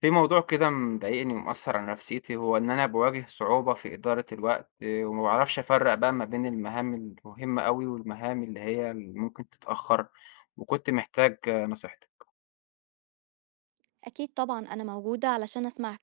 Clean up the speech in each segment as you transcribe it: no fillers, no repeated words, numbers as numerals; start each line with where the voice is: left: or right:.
left: في موضوع كده مضايقني ومأثر على نفسيتي هو إن أنا باواجه صعوبة في إدارة الوقت وما بعرفش أفرق بقى ما بين المهام المهمة أوي والمهام اللي هي اللي ممكن تتأخر، وكنت محتاج نصيحتك.
right: أكيد طبعًا أنا موجودة علشان أسمعك،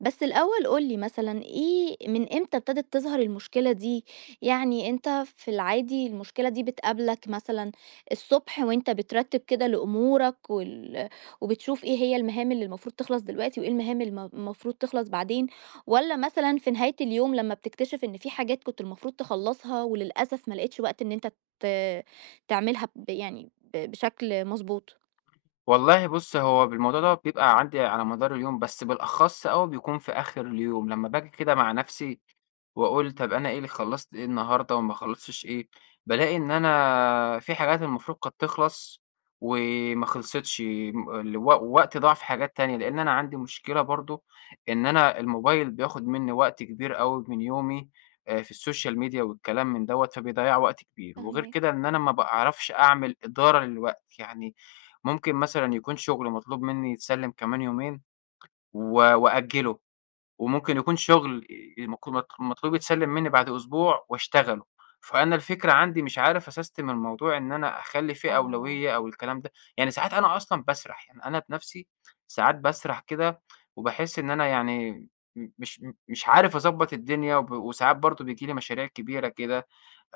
right: بس الأول قُل لي مثلًا إيه من إمتى ابتدت تظهر المشكلة دي؟ يعني أنت في العادي المشكلة دي بتقابلك مثلًا الصبح وأنت بترتّب كده لأمورك وبتشوف إيه هي المهام اللي المفروض تخلص دلوقتي وإيه المهام المفروض تخلص بعدين، والّا مثلًا في نهاية اليوم لمّا بتكتشف إن في حاجات كنت المفروض تخلّصها وللأسف ما لقيتش وقت إن أنت ت تعملها ب يعني ب بشكل مضبوط؟
left: والله بُص، هو بالموضوع دوّة بيبقى عندي على مدار اليوم، بس بالأخص أوي بيكون في آخر اليوم، لمّا باجي كده مع نفسي وأقول طَب أنا إيه اللي خلّصت إيه النهارده وما خلّصتش إيه، بالاقي إن أنا في حاجات المفروض كانت تخلص وما خلصتش، م الو ووقتي ضاع في حاجات تانية، لإن أنا عندي مشكلة برضه إن أنا الموبايل بياخد منّي وقت كبير أوي من يومي في السوشيال ميديا والكلام من دوّة، فبيضيّع وقت كبير، وغير
right: فاهماك.
left: كده إن أنا ما باعرفش أعمل إدارة للوقت، يعني ممكن مثلًا يكون شغل مطلوب منّي يتسلّم كمان يومين و وأأجّله، وممكن يكون شغل مك مط مطلوب يتسلّم منّي بعد أسبوع واشتغله، فأنا الفكرة عندي مش عارف أسستم الموضوع إن أنا أخلّي فيه
right: آه.
left: أولوية أو الكلام ده، يعني ساعات أنا أصلًا باسرح، يعني أنا بنَفْسي ساعات باسرح كده وباحس إن أنا يعني م مش م مش عارف أضبّط الدنيا وساعات برضه بييجي لي مشاريع كبيرة كده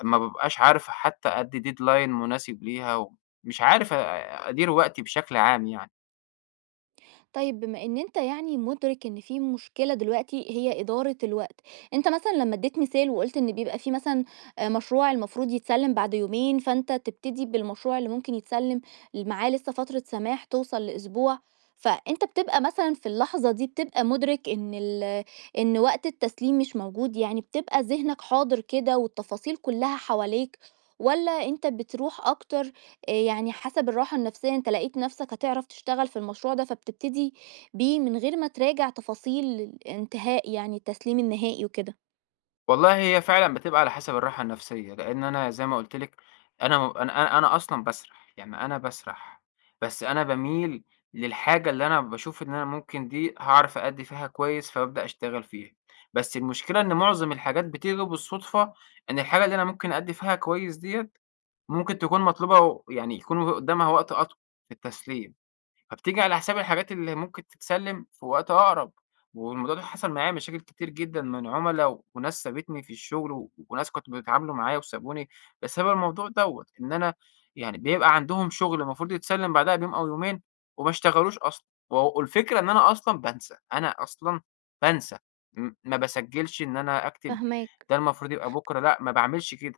left: ما بابقاش عارف حتّى أدّي deadline مناسب ليها ومش عارف أدير وقتي بشكل عام يعني.
right: طيب بما إن أنت يعني مُدرِك إن في مشكلة دلوقتي هي إدارة الوقت، أنت مثلًا لمّا ادّيت مثال وقُلت إن بيبقى في مثلًا مشروع المفروض يتسلِّم بعد يومين، فأنت تبتدي بالمشروع اللي ممكن يتسلِّم معاه لسه فترة سماح توصل لأسبوع، فأنت بتبقى مثلًا في اللحظة دي بتبقى مُدرِك إن وقت التسليم مش موجود، يعني بتبقى ذهنك حاضر كده والتفاصيل كُلّها حواليك والّا أنت بتروح أكتر يعني حسب الراحة النفسية أنت لقيت نفسك هتعرف تشتغل في المشروع ده، فبتبتدي بيه من غير ما تراجع تفاصيل الانتهاء يعني التسليم النهائي وكده.
left: والله هي فعلًا بتبقى على حسب الراحة النفسية، لإن أنا زي ما قُلت لِك أنا أصلًا باسرح، يعني أنا باسرح، بس أنا باميل للحاجة اللي أنا باشوف إن أنا ممكن دي هاعرف أأدّي فيها كويس، فبابدأ أشتغل فيها. بس المشكلة إن معظم الحاجات بتيجي بالصدفة، إن الحاجة اللي أنا ممكن أأدّي فيها كويس ديّة، ممكن تكون مطلوبة و يعني يكون قدامها وقت أطول في التسليم. فبتيجي على حساب الحاجات اللي ممكن تتسلّم في وقت أقرب، والموضوع ده حصل معايا مشاكل كتير جدًا من عُملا وناس سابتني في الشغل و وناس كنت بيتعاملوا معايا وسابوني بسبب الموضوع دوّة، إن أنا يعني بيبقى عندهم شغل المفروض يتسلّم بعدها بيوم أو يومين وما اشتغلوش أصلًا، و والفكرة إن أنا أصلًا بانسى، بانسى، ما باسجّلش إن أنا أكتب
right: فاهماك.
left: ده المفروض يبقى بُكرة لأ، ما باعملش كده.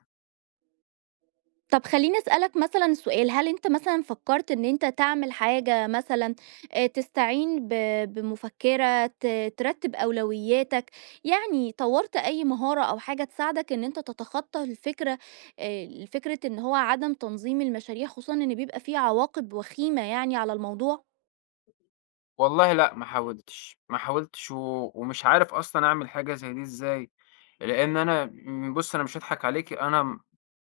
right: طب خلّيني أسألك مثلًا سؤال، هل أنت مثلًا فكّرت إن أنت تعمل حاجة مثلًا تستعين بمُفكِّرة ترتّب أولوياتك، يعني طوّرت أي مهارة أو حاجة تساعدك إن أنت تتخطى الفكرة فكرة إن هو عدم تنظيم المشاريع، خصوصًا إن بيبقى في عواقب وخيمة يعني على الموضوع؟
left: والله لأ، ما حاولتش، ما حاولتش و ومش عارف أصلًا أعمل حاجة زي دي إزاي، لإن أنا بُصّي أنا مش هاضحك عليكِ، أنا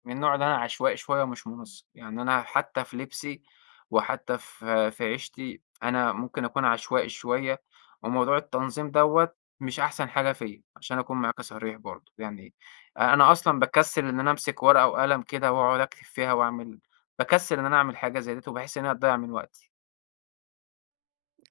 left: من النوع اللي أنا عشوائي شوية ومش منسق، يعني أنا حتى في لبسي وحتى في في عيشتي أنا ممكن أكون عشوائي شوية، وموضوع التنظيم دوّة مش أحسن حاجة فيّا، عشان أكون معاكِ صريح برضه، يعني أنا أصلًا باكسّل إن أنا أمسك ورقة وقلم كده وأقعد أكتب فيها وأعمل باكسّل إن أنا أعمل حاجة زي ديّة، وباحس إن هي هتضيّع من وقتي.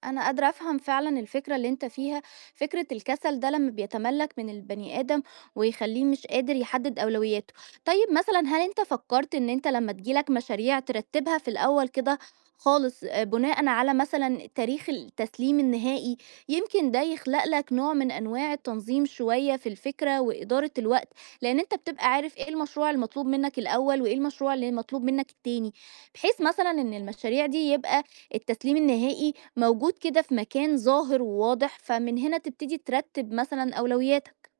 right: أنا قادرة أفهم فعلا الفكرة اللي أنت فيها، فكرة الكسل ده لما بيتملك من البني آدم ويخليه مش قادر يحدد أولوياته. طيب مثلا هل أنت فكرت إن أنت لما تجيلك مشاريع ترتبها في الأول كده خالص، آه، بناء على مثلا تاريخ التسليم النهائي. يمكن ده يخلق لك نوع من أنواع التنظيم شوية في الفكرة وإدارة الوقت، لأن أنت بتبقى عارف إيه المشروع المطلوب منك الأول وإيه المشروع اللي مطلوب منك التاني، بحيث مثلا إن المشاريع دي يبقى التسليم النهائي موجود كده في مكان ظاهر وواضح، فمن هنا تبتدي ترتب مثلا أولوياتك.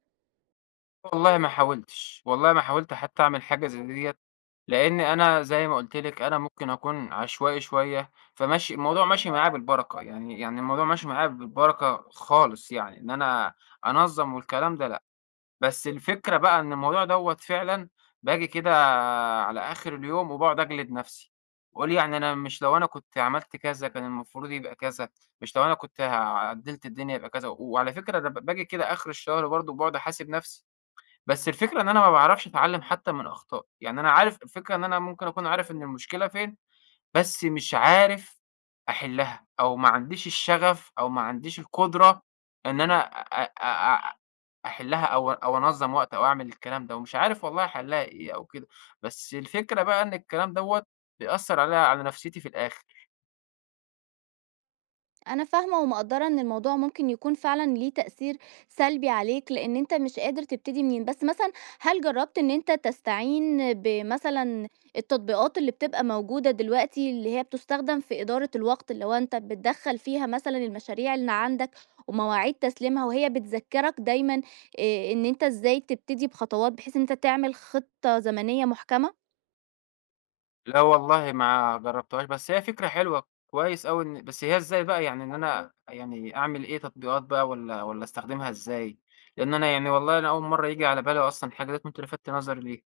left: والله ما حاولتش، والله ما حاولت حتى أعمل حاجة زي ديّة، لإن أنا زي ما قُلت لِك أنا ممكن أكون عشوائي شوية، فماشي الموضوع ماشي معايا بالبركة، يعني الموضوع ماشي معايا بالبركة خالص يعني، إن أنا أنظّم والكلام ده لأ، بس الفكرة بقى إن الموضوع دوّة فعلًا باجي كده على آخر اليوم وباقعد أجلد نَفْسي، وأقول يعني أنا مش لو أنا كنت عملت كذا كان المفروض يبقى كذا، مش لو أنا كنت عدّلت الدنيا يبقى كذا، وعلى فكرة أنا باجي كده آخر الشهر برضه باقعد أحاسب نَفْسي. بس الفكرة إن أنا ما باعرفش أتعلّم حتى من أخطائي، يعني أنا عارف الفكرة إن أنا ممكن أكون عارف إن المشكلة فين، بس مش عارف أحلّها أو ما عنديش الشغف أو ما عنديش القدرة إن أنا أ أ أ أحلّها أو أو أنظّم وقت أو أعمل الكلام ده، ومش عارف والله حلّها إيه أو كده، بس الفكرة بقى إن الكلام دوّة بيأثّر عليَّ على نفسيتي في الآخر.
right: أنا فاهمة ومقدرة إن الموضوع ممكن يكون فعلا ليه تأثير سلبي عليك، لأن أنت مش قادر تبتدي منين. بس مثلا هل جربت إن أنت تستعين بمثلا التطبيقات اللي بتبقى موجودة دلوقتي اللي هي بتستخدم في إدارة الوقت، اللي هو أنت بتدخل فيها مثلا المشاريع اللي عندك ومواعيد تسليمها وهي بتذكرك دايما إيه، إن أنت إزاي تبتدي بخطوات بحيث إن أنت تعمل خطة زمنية محكمة؟
left: لا والله ما جرّبتهاش، بس هي فكرة حلوة، كويس أوي إن بس هي إزاي بقى يعني إن أنا يعني أعمل إيه تطبيقات بقى والّا أستخدمها إزاي؟ لإن أنا يعني والله أنا أول مرّة ييجي على بالي أصلًا الحاجة ديّة وأنت لفتت نظري ليها.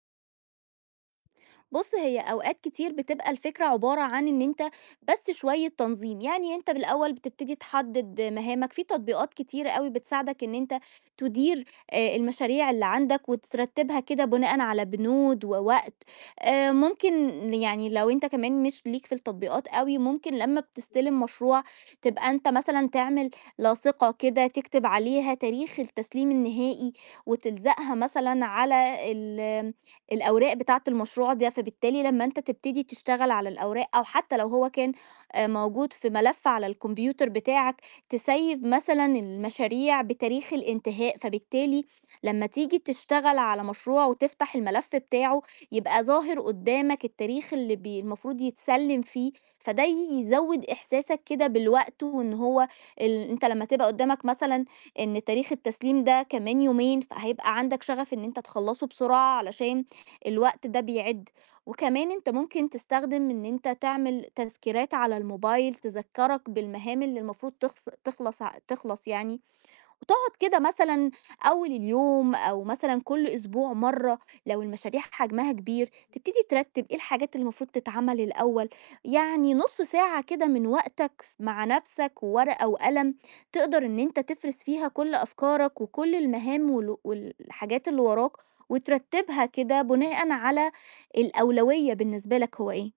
right: بُص، هي أوقات كتير بتبقى الفكرة عبارة عن إن أنت بس شوية تنظيم، يعني أنت بالأول بتبتدي تحدد مهامك، في تطبيقات كتيرة أوي بتساعدك إن أنت تدير المشاريع اللي عندك وترتبها كده بناءً على بنود ووقت، ممكن يعني لو أنت كمان مش ليك في التطبيقات أوي، ممكن لمّا بتستلم مشروع تبقى أنت مثلًا تعمل لاصِقة كده تكتب عليها تاريخ التسليم النهائي وتلزقها مثلًا على الأوراق بتاعة المشروع ده، فبالتالي لمّا أنت تبتدي تشتغل على الأوراق أو حتى لو هو كان موجود في ملف على الكمبيوتر بتاعك، تسيّف مثلًا المشاريع بتاريخ الانتهاء، فبالتالي لمّا تيجي تشتغل على مشروع وتفتح الملف بتاعه، يبقى ظاهر قدّامك التاريخ اللي المفروض يتسلّم فيه، فده يزوّد إحساسك كده بالوقت وإن هو أنت لمّا تبقى قدّامك مثلًا إن تاريخ التسليم ده كمان يومين، فهيبقى عندك شغف إن أنت تخلّصه بسرعة علشان الوقت ده بيعد. وكمان انت ممكن تستخدم ان انت تعمل تذكيرات على الموبايل تذكرك بالمهام اللي المفروض تخلص تخلص يعني، وتقعد كده مثلًا أول اليوم أو مثلًا كل أسبوع مرّة لو المشاريع حجمها كبير، تبتدي ترتّب إيه الحاجات اللي المفروض تتعمل الأول، يعني نُص ساعة كده من وقتك مع نَفْسك وورقة وقلم تقدر إن أنت تفرِز فيها كل أفكارك وكل المهام والحاجات اللي وراك وترتّبها كده بناءً على الأولوية بالنسبة لك هو إيه.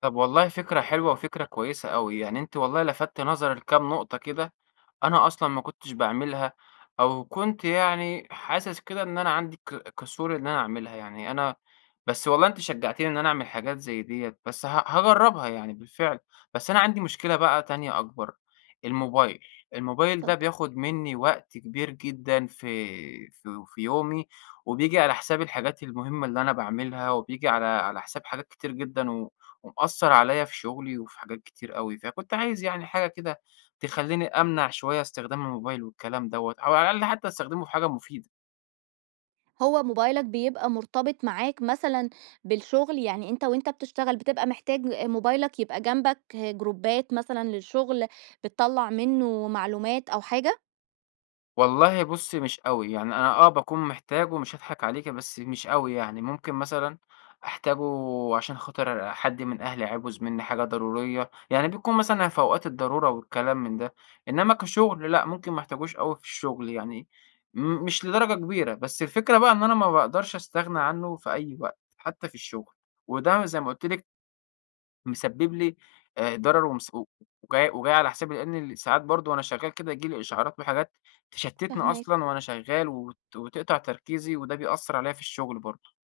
left: طب والله فكرة حلوة وفكرة كويسة أوي، يعني أنتِ والله لفتتِ نظري لكام نقطة كده أنا أصلًا ما كنتش باعملها، أو كنت يعني حاسس كده إن أنا عندي كسول إن أنا أعملها، يعني أنا بس والله أنتِ شجعتيني إن أنا أعمل حاجات زي ديّة، بس هاجرّبها يعني بالفعل، بس أنا عندي مشكلة بقى تانية أكبر، الموبايل، الموبايل ده
right: اتفضل.
left: بياخد منّي وقت كبير جدًا في في يومي، وبييجي على حساب الحاجات المهمة اللي أنا باعملها، وبييجي على على حساب حاجات كتير جدًا، و ومأثّر عليَّ في شغلي وفي حاجات كتير أوي، فكنت عايز يعني حاجة كده تخلّيني أمنع شوية استخدام الموبايل والكلام دوّة، أو على الأقل حتى أستخدمه في حاجة مفيدة.
right: هو موبايلك بيبقى مرتبط معاك مثلًا بالشغل، يعني أنت وأنت بتشتغل بتبقى محتاج موبايلك يبقى جنبك، جروبات مثلًا للشغل، بتطلّع منه معلومات أو حاجة؟
left: والله بُص مش أوي، يعني أنا باكون محتاجه مش هاضحك عليكِ، بس مش أوي يعني، ممكن مثلًا أحتاجه عشان خاطر حد من أهلي عاوز منّي حاجة ضرورية، يعني بيكون مثلًا في أوقات الضرورة والكلام من ده. إنّما كشغل لأ، ممكن ما احتاجوش أوي في الشغل يعني، مش لدرجة كبيرة، بس الفكرة بقى إن أنا ما باقدرش أستغنى عنّه في أي وقت، حتى في الشغل. وده زي ما قُلت لِك مسبب لي ضرر ومس و وجاي وجاي على حسابي، لإن ساعات برضه وأنا شغّال كده ييجي لي إشعارات وحاجات تشتّتني
right: فاهماك.
left: أصلًا وأنا شغّال وتقطع تركيزي، وده بيأثّر عليّا في الشغل برضه.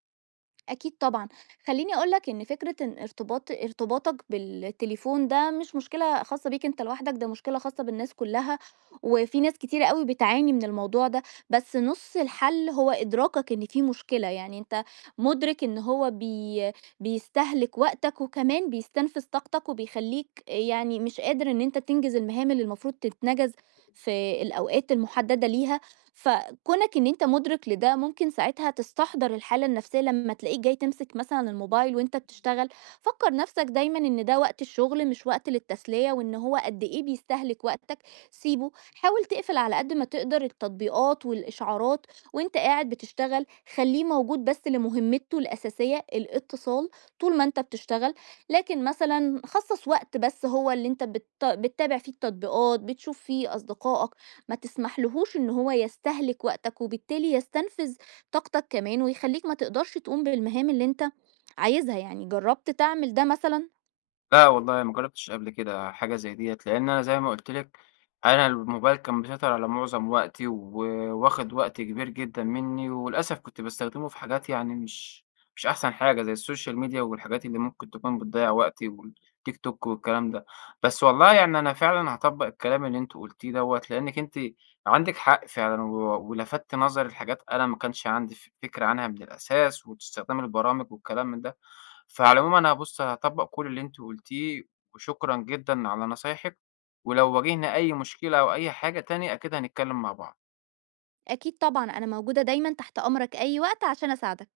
right: أكيد طبعًا، خلّيني أقول لك إن فكرة إن ارتباطك بالتليفون ده مش مشكلة خاصة بيك أنت لوحدك، ده مشكلة خاصة بالناس كلّها، وفي ناس كتيرة أوي بتعاني من الموضوع ده، بس نُص الحل هو إدراكك إن في مشكلة، يعني أنت مُدرك إن هو بيستهلك وقتك وكمان بيستنفذ طاقتك وبيخلّيك يعني مش قادر إن أنت تنجز المهام اللي المفروض تتنجز في الأوقات المحددة ليها، فكونك إن أنت مُدرِك لده، ممكن ساعتها تستحضر الحالة النفسية لمّا تلاقيك جاي تمسك مثلًا الموبايل وأنت بتشتغل، فكّر نفسك دايمًا إن ده وقت الشغل مش وقت للتسلية، وإن هو قد إيه بيستهلك وقتك، سيبه. حاول تقفل على قد ما تقدر التطبيقات والإشعارات وأنت قاعد بتشتغل، خلّيه موجود بس لمهمته الأساسية، الاتصال طول ما أنت بتشتغل، لكن مثلًا خصّص وقت بس هو اللي أنت بتتابع فيه التطبيقات، بتشوف فيه أصدقائك. ما تسمحلهوش إن هو يستهلك وقتك، وبالتالي يستنفذ طاقتك كمان، ويخلّيك ما تقدرش تقوم بالمهام اللي أنت عايزها يعني، جرّبت تعمل ده مثلًا؟
left: لأ والله ما جرّبتش قبل كده حاجة زي ديّة، لإن أنا زي ما قُلت لِك أنا الموبايل كان مسيطر على معظم وقتي، وواخد وقت كبير جدًا منّي، وللأسف كنت باستخدمه في حاجات يعني مش أحسن حاجة زي السوشيال ميديا والحاجات اللي ممكن تكون بتضيّع وقتي والتيك توك والكلام ده. بس والله يعني أنا فعلًا هاطبّق الكلام اللي أنتِ قُلتيه دوّة، لإنِّك أنتِ عندِك حق فعلًا و ولفتِ نظري لحاجات أنا ما كانش عندي فكرة عنها من الأساس، واستخدام البرامج والكلام من ده. فعلى العموم أنا بُص هاطبّق كل اللي أنتِ قُلتيه، وشكرًا جدًا على نصايحِك، ولو واجهنا أي مشكلة أو أي حاجة تاني أكيد هنتكلّم مع بعض.
right: أكيد طبعًا، أنا موجودة دايمًا تحت أمرك أي وقت عشان أساعدك.